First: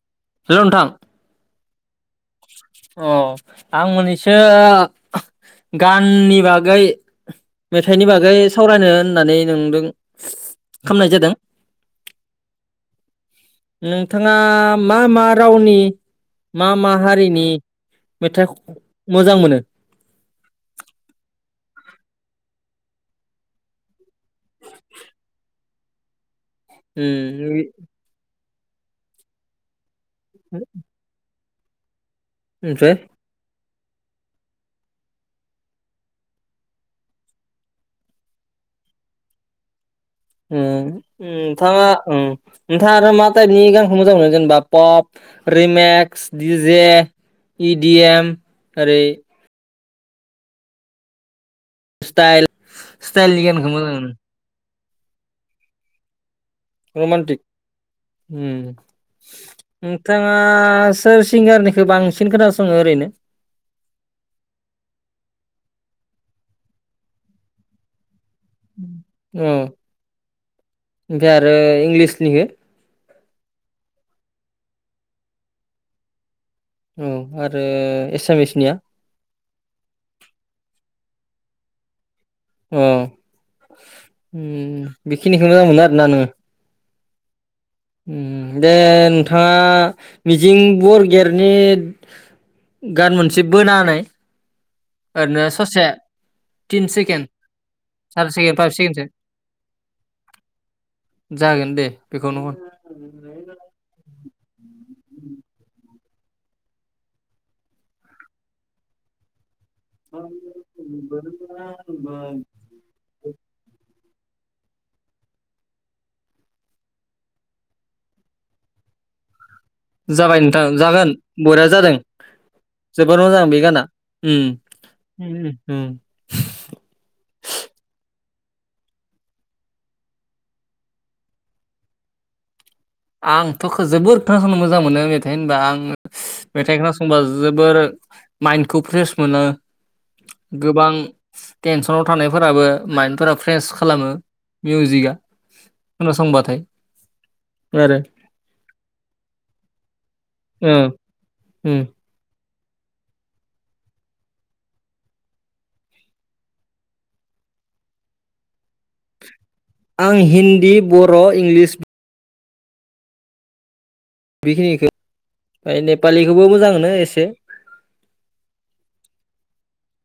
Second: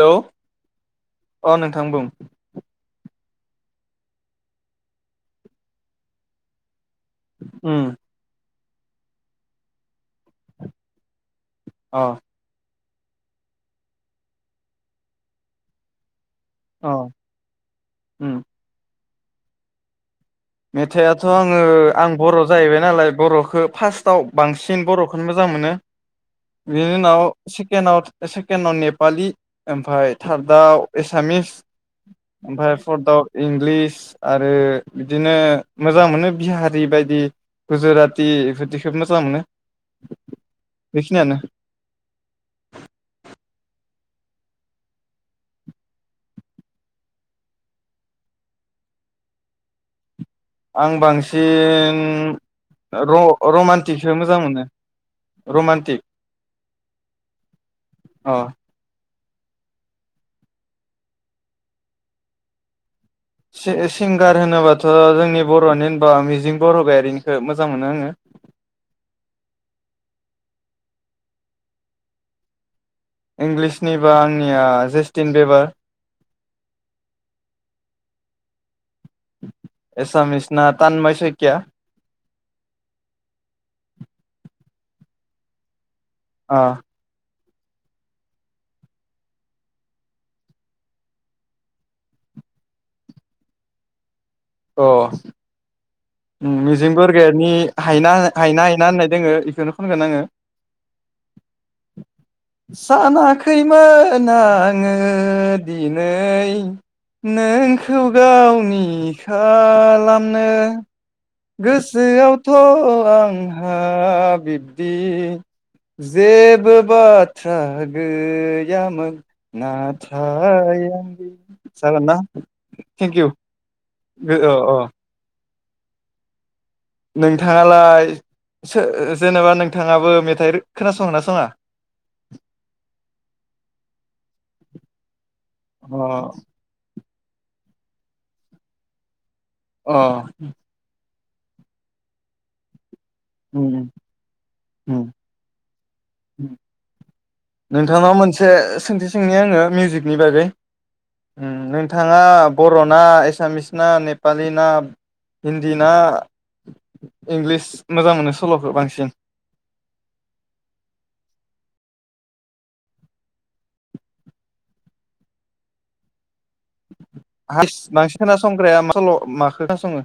Hello hello नोंथां अ नों थां बुं अ आं मोननैसो गाननि बागै उम मेथाइनि बागै सावरायनो होननानै नोंदों खालामनाय जादों अ नोंथाङा मा मा रावनि मा मा हारिनि उम मेथाइ ख मोजां मोनो मेथाइआथ' आङो आं बर' जाहैबाय नालाय बर'खौ फार्स्टआव बांसिन बर'खौनो मोजां मोनो बिनि उ नाव सेकेण्डआव केन' आव नेपालि ओमफ्राय थार्दआव एसामिस ओमफ्राय फर्थआव इंलिस आरो बिदिनो मोजां मोनो बिहारि बायदि गुजराति बेफोरदिखौ मोजां मोनो ओम ओम बेखिनियानो नोंथाङा नोंथाङा आरो मा टाइपनि गानखौ मोजां मोनो जेनेबा पप रिमेक्स डिजे इडिएम ओरै आं बांसि स्टाइल न स्टाइलनि गानखौ मोनो र-रमान्टिकस मोजां मोनो। रमानटिक उम रमान्टिक नोंथाङा सोर सिंगारनिखौ बांसिन खोनासङो ओरैनो? सिंगार होनोबाथ' जोंनि बर'नि होनबा मिजिं बरगायारिनिखौ मोजां मोनो आङो। औ ओमफ्राय आरो इंलिसनि इंलिसनि बा आंनिया जेस्टिन बेबार औ आरो एसामिसनिया एसामिसना [unintelligible] उम अ बेखिनिखौ नानो अ उम दे नोंथाङा मिजिं बरगयारिनि गान मोनसे बोना होनाय ओरैनो ससे उम तिन मिजिं सेकेण्ड बरगयारिनि हायना सारि सेकेण्ड हायना फाइभ सेकेण्डसो होननाय दोङो बेखौनो खनगोन आङो जागोन दे बेखौनो हर सानाखैमोन आङो दिनै नै नोंखौ गावनि खा- खालामलामनो गोसोआवथ' आंहा बा बिब्दि जेबो बाथ्रा गैयामोन जागाय नोंथां नाथाय आं जागोन बरया जादों जागोन ना जोबोर मोजां बे गाना उम [unintelligible] औ औ । उम उम नोंथाङालाय सो जेनेबा नोंथाङाबो मेथाइ खोनासंनासङा? आंथ' जोबोर खोनासंनो मोजां मोनो मे थाय होनबा आं अ [inaudible] मेथाइखो खनबा जोबोर माइन्दखौ फ्रेस मोनो अ गोबां टेनसनाव थानायफोराबो माइन्दफोरा फ्रेस उम खालामो उम मिउजिकआ खोनासंबाथाय । नोंथांनाव मोनसे सोंथि सोंनि आङो मिउजिकनि बागै ओ उम नोंथाङा बर'ना एसामिस ना नेपालि ना हिन्दी ना इंलिस मोजां मोनो सल'खौ बांसिन? आं हिन्दी बर' इंलिस बेखिनिखौ [unintelligible] नेपालि [unintelligible] बांसिन खोनासंग्राया मा सल'? माखौ खोनासङो?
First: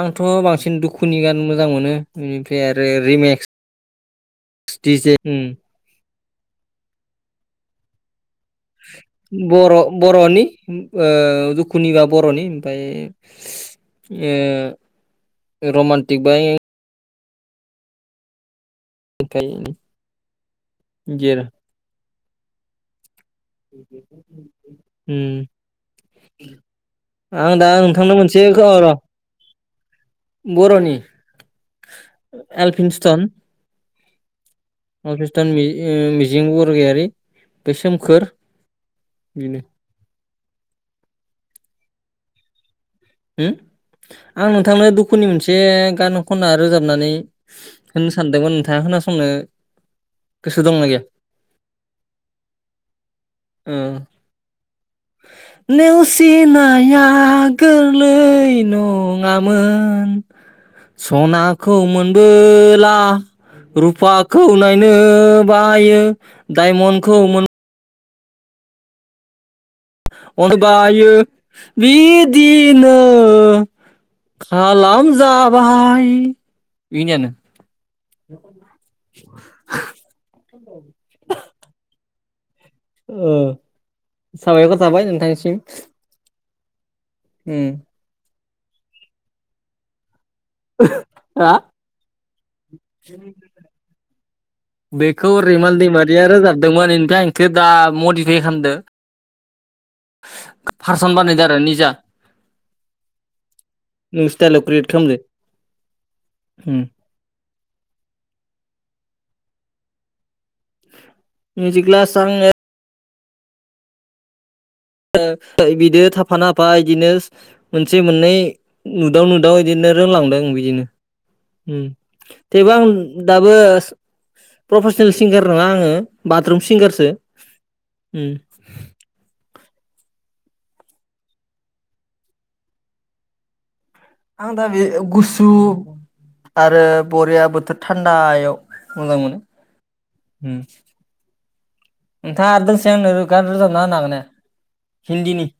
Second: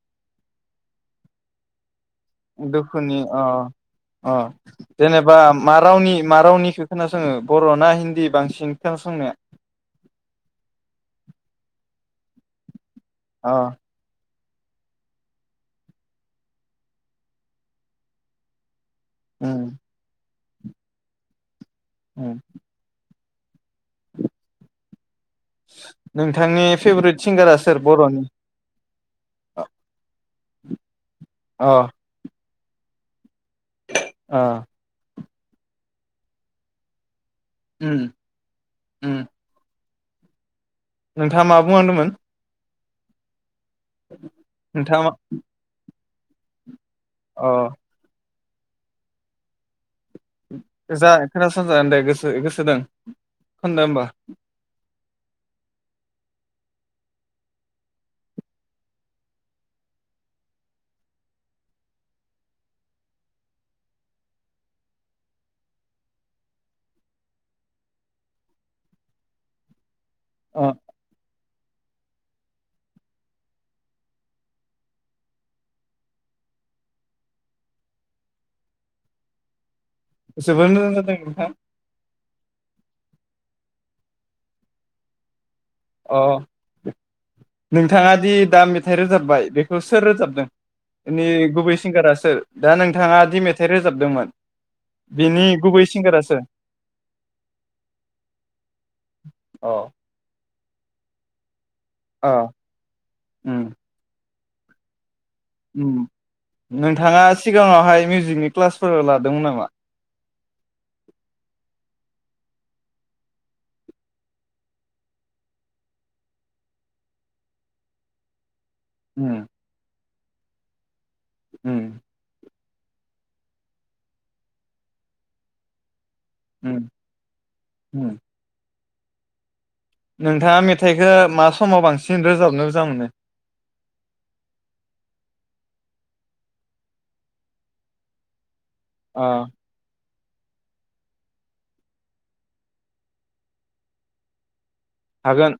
आंथ' बांसिन दुखुनि गान मोजां मोनो। बेनिफ्राय आरो दुखुनि अ रिमेक्स अ दिजे जेनेबा उम मा रावनि? मा रावनिखौ खोनासंङो बर' ना हिन्दी बां बर' बर'नि ओ दुखुनि बा बर'नि ओमफ्राय अ । ओ ओ रमान्टिक बाय उम [unintelligible] [unintelligible] उम । उम । नोंथांनि फेभरेट सिंगारा दा सोर नोंथांनो बर'नि? मोनसे अ र' बर'नि अ एलफिनस्टन [inaudible] ओ। एलफिनस्टन मि ओ मिजिं बरगयारि । बे उम सोमखोर उम बिनो । नोंथाङा मा बुंहांदोंमोन? [inaudible] आं नोंथांनो नोंथाङा मा दुखुनि मोनसे गान खनना रोजाब नानै अ होननो सानदोंमोन [unintelligible] दंना गैया जा खोनासंजागोन दे गोसो गोसो दं खनदो होमबा [unintelligible] लै नङामोन सनाखौ मोनबोला रुफाखौ नायनो बायो डायमन्डखौ मोन अ अनबायो बिदिनो खालामजाबाय बेखिनियानो जोबोर मोजां जादों नोंथां औ साबायखर थाबाय नोंथांनिसिम अ नोंथाङा दि दा मेथाइ रोजाबबाय बेखौ सोर रोजाबदों? नि हा गुबै सिंगारा सोर दा नोंथाङा दि मेथाइ रोजाबदोंमोन बेखौ बिनि रैमाल गुबै सिंगारा दैमारिया सोर रोजाबदोंमोन एमफ्राय आं आंखौ दा मडिफाइ खालामदों अ फारसन बानायदों आरो निजा अ उम सिथाइल अफ्रिद खालामदों। नोंथाङा सिगाङावहाय मिउजिकनि क्लासफोर लादोंमोन नामा? मिउजिक क्लास आंङो [unintelligible] बिदो थाफाना बिदिनो मोनसे मोननै नुदाव उम नुदाव एदिनो रोंलांदों बिदिनो उम थेवबो आं दाबो प्रफेसनेल सिंगार नङा आङो बाथरुम उम सिंगारसो उम नोंथाङा मेथाइखो मा समाव बांसिन रोजाबनो मोजां मोनो? आं दा बे गुसु आरो बरिया बोथोर थान्दायाव [unintelligible] उम अ नोंथाङा दोंसै आंनो रोजाबना होनो हागोन ना हाया? हिन्दीनि हागोन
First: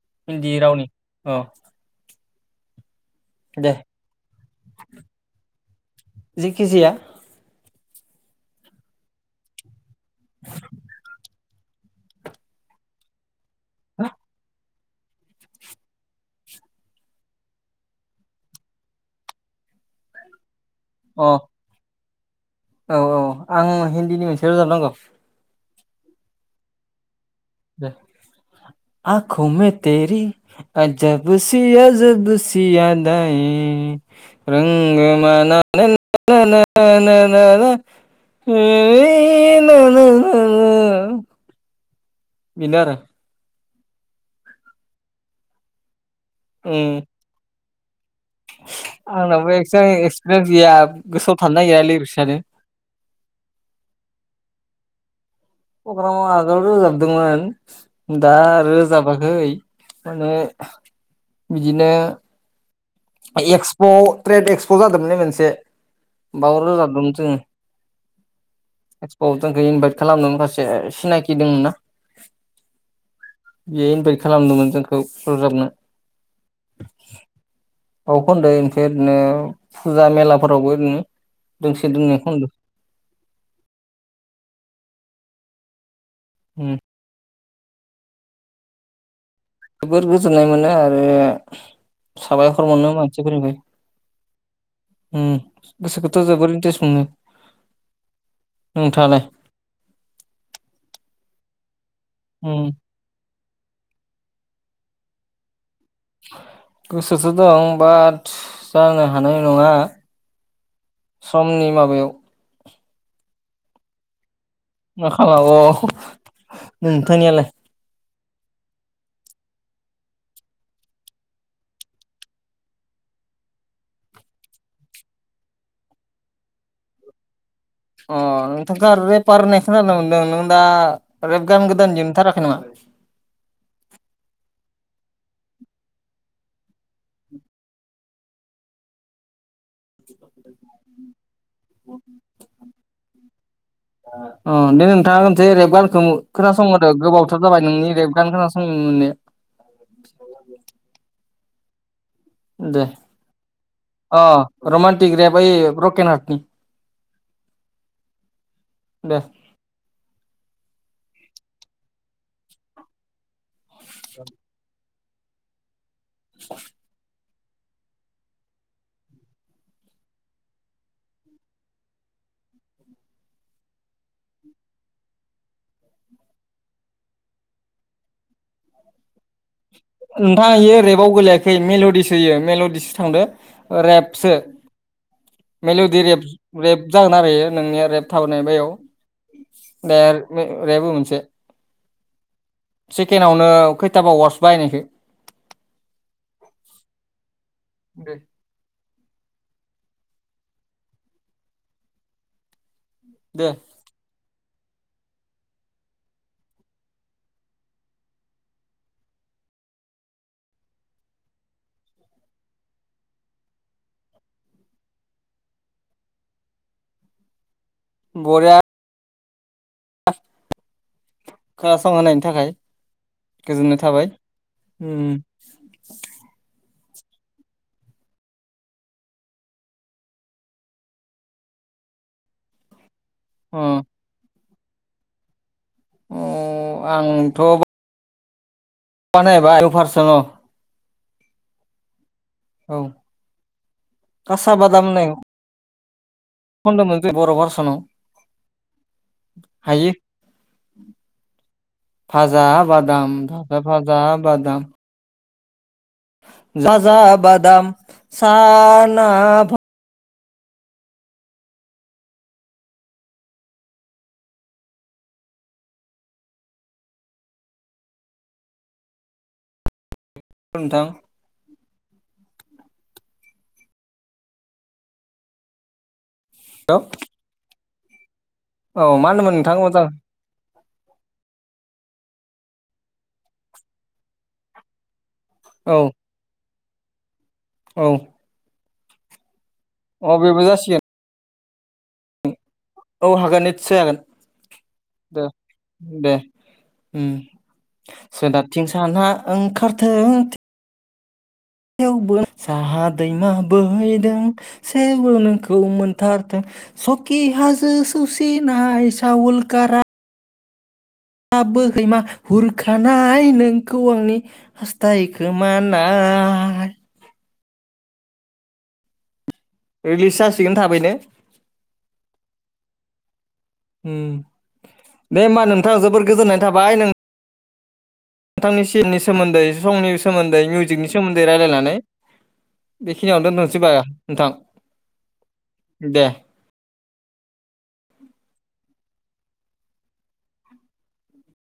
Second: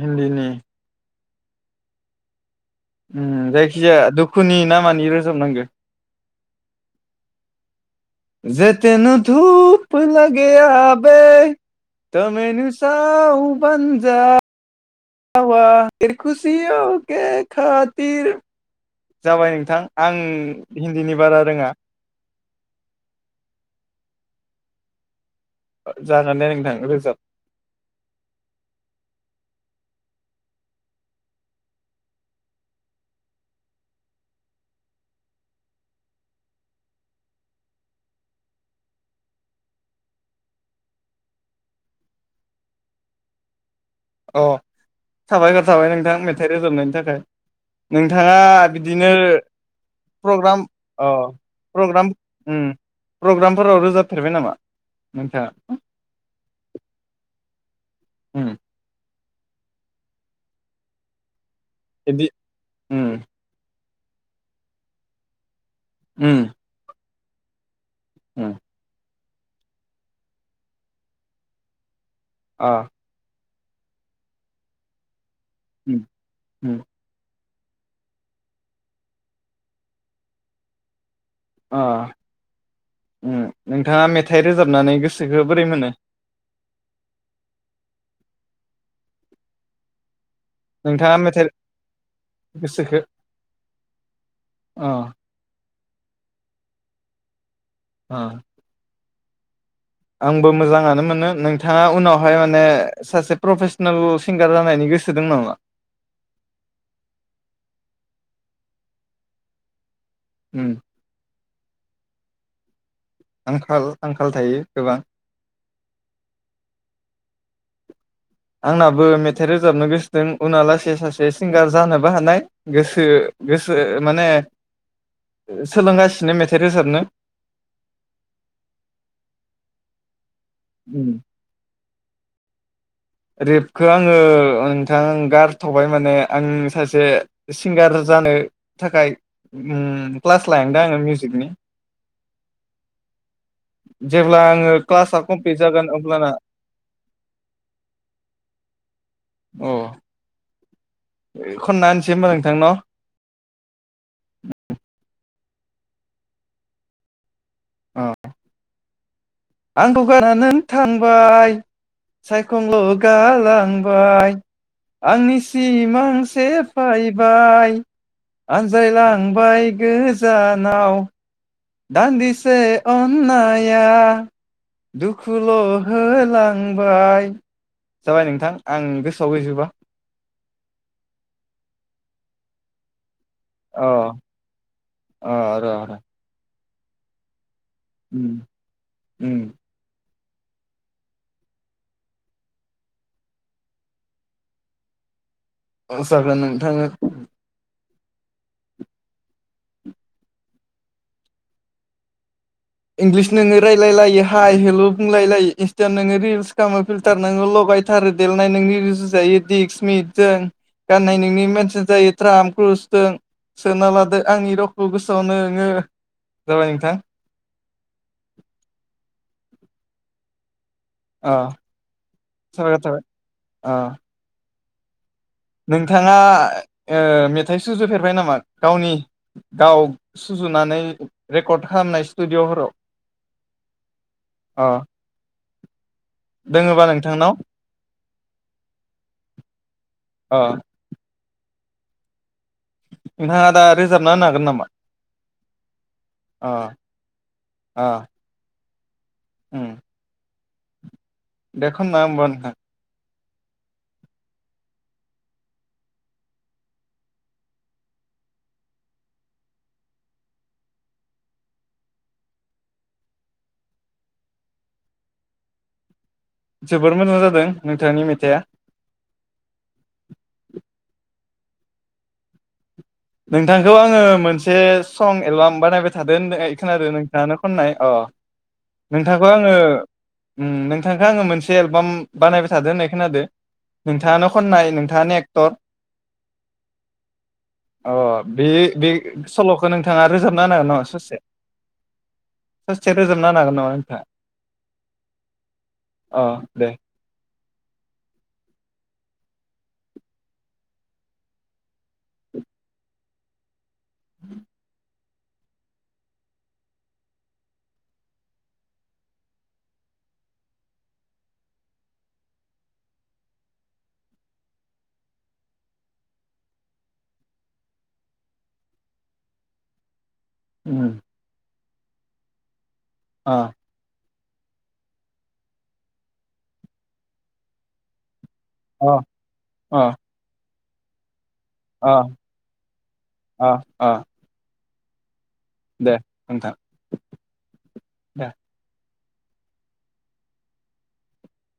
हिन्दीनि हिन्दी रावनि औ। उम जायखिजाया दुखुनि ना मानि रोजाबनांगो? जेखि जाया जे तेनु धुप लागाया बे ता मैेनु साव बनजा हावा देरखुसियावखे खाथिर जाबाय नोंथां आं हिन्दीनि अ बारा रोङा औ औ आं हिन्दीनि मोनसे रोजाब नांगौ? जागोन दे नोंथां रोजाब । दे, आखुु मे तेरि आजब सिया ज सया [unintelligible] बिनो आरो। अ' साबायगर थाबाय नोंथां मे थाइ उम रोजाबनायनि थाखाय। नोंथाङा बिदिनो, आंनावबो एक्सां एक्सपिरियेन्स प्रग्राम गैया अ' गोसोआव थानो नागिरा प्रग्राम लिरिक्सआनो उम प्रग्रामफोराव रोजाबफेरबाय नामा? मोनो थाया? प्रग्रामाव आगोल रोजाबदोंमोन, दा उम आरो जाबाख हैै माने बिदिनो। बिदि उम एस प' ट्रेड एक्सप' जादोंमोनलै मोनसे। उम बाव रोजादों दों उम। एक्सप' आव जोंखौ इनभाइट खालामदोंमोन माखासे सिनायखि दंमोन ना। आ। बेयो इनभाइट खालामदोंमोन जोंखौ। रोजाबनो उम उम। अ' खनदों ओमफ्राय ओरैनो फुजा मेलाफोरावबो ओरैनो। दोंसे दोंनै खनदो अ' नोंथाङा मेथाइ रोजाबनानै गोसो गोसोखौ बोरै मोनो? उम। [inaudible] गोजोननाय मोनो आरो नोंथाङा मेथाइ साबायखर मोनो गोसोखो मानसिफोरनिफ्राइ अ उम। गसोखौथ' जोबोर इन्टेरेस मोनो। अ नोंथाङालाय? आंबो मोजाङानो मोनो, नोंथाङा। उनावहाय माने उम सासे प्रफेसनेल सिंगार जानायनि गोसो दं नामा? गोसोसो दं बाट जानो हानाय नङा। उम। समनि माबायाव। आंखाल आंखाल थायो। गोबां [unintelligible] नोंथांनियालाय। आंनाबो मेथाइ रोजाबनो गोसोदोंं उन लासै सासे सिंगार जानोबो हानाय, गोसो गोसो माने सोलोंगासिनो मेथाइ रोजाबनो। [unintelligible] दा रेफ गान गोदान दिहुथाराखै नामा? रेबखौ आंङो नोंथां गारथबाय माने आं सासे सिंगार जानो थाखाय ओम [inaudible] क्लास लाहांदों आङो मिउजिकनि जेब्ला आङो दे क्लासा नोंथाङा खसे कमप्लिट रैब जागोन गानखौ अब्लाना खोनासंहरदो गोबावथार जाबाय नों नोंनि रेफ गान खोना संनो मोनैया अ खनना होमबा नोंथां न' दे अ रमान थिग गैयाबा ब्रकेन हाथनि औ दे आंखौ गारनानै नों थांबाय सायखंल' गालांबाय आंनि सि आंनि सिमां सेफाय बाय आनज्रायलांबाय गोजानाव दान्दिसे अन्नाया दुखुल' होलांबाय जाबाय नोंथां आं गोसोआव गैजोबा नोंथाङा इयो रेबाव गोलैयाखै मेल'दिसो होयो मेल'दिसो थांदो अ रेपसो अ र' र' मेलौदि रेप [inaudible] रेब जागोन आरो बेयो नोंनिया रेब उम थाबायना उम [unintelligible] रेप हो मोनसे सेकेडआवनो खैथाबा वार्डस बाहायनायखो [inaudible] जागोन नोंथाङा दे दे इंलिसनिनो रायलायलायो हाय हेलौ बुंलाय लायो इनसथायाव नों रिस खामो फिलथार नोंङो लगाय थारो देलायनाय नोंनि रुजु जायो दिस मिसथोन गाननाय नोंनि द्राम दिसफ्रोन सोना लादो आंनि रावखौ गोसोआव नोंङो जाबाय नोंथां बरिया अ खोनासंहायनि थाखाय साबायखर थाबाय गोजोननाय अ थाबाय उम नोंथाङा ओ मेथाइ सुजुफेरबाय नामा गावनि गाव सुजुनानै रेकर्ड खालामनाय स्टुडिअ'फोराव अ अ दोंङोबा अ नोंथांनाव बानायाबा दफार दंङ अ औ नोंथाङा दा रोजाबना होनो हागोन खासा नामा बादाम होननाय अ खनदोंमोन जे बर' भारसनाव अ उम हायो दे खनना होमबा फाजा नोंथां बादाम ओ फाजा बादाम फाजा बादाम साना ना बा जोबोर मोजां जादों नोंथांनि मेथाइआ नोंथां नोंथांखौ आङो मोनसे सं एलबाम बानायबाथाय थादो होननाय औ खोनादो दानो खननाय अ औ मा नोंथांखौ होनोमोन नोंथां आङो मोजां नोंथांखौ आङो मोनसे एलबाम बानायबाय थादो होननाय खोनादो नोंथाङानो खननाय नोंथाङा एक औ औ अ बे बे सल'खौ नोंथाङा अ बेबो रोजाबना होनो हागोन नामा जासिगोन ससे ससे औ रोजाबना होनो हागोन नामा निस्सय जागोन नोंथाङा दे दे अ दे उम सोनाबथिं सानहा ओंखारथों थेवबो साहा दैमा बोहैदों सेल खौ नोंखौ मोनथारथों सकि हाजो सौसिनाय साउलकारा आ बोहैमा हुरखानाय नोंखौ आंनि हास्थाय खोमानाय रिलिस जासि सिगोन थाबैनो उम आ ओम दे होमबा नोंथां जोबोर गोजोननाय थाबाय नों नोंथांनि सिमनि अ सोमोन्दै संनि अ सोमोन्दै मिउ [unintelligible] जिक नि सोमो नदै रायलायनानै अ बेखिनियावनो अ दोनथ'सै बा अ नोंथां दे नोंथां बा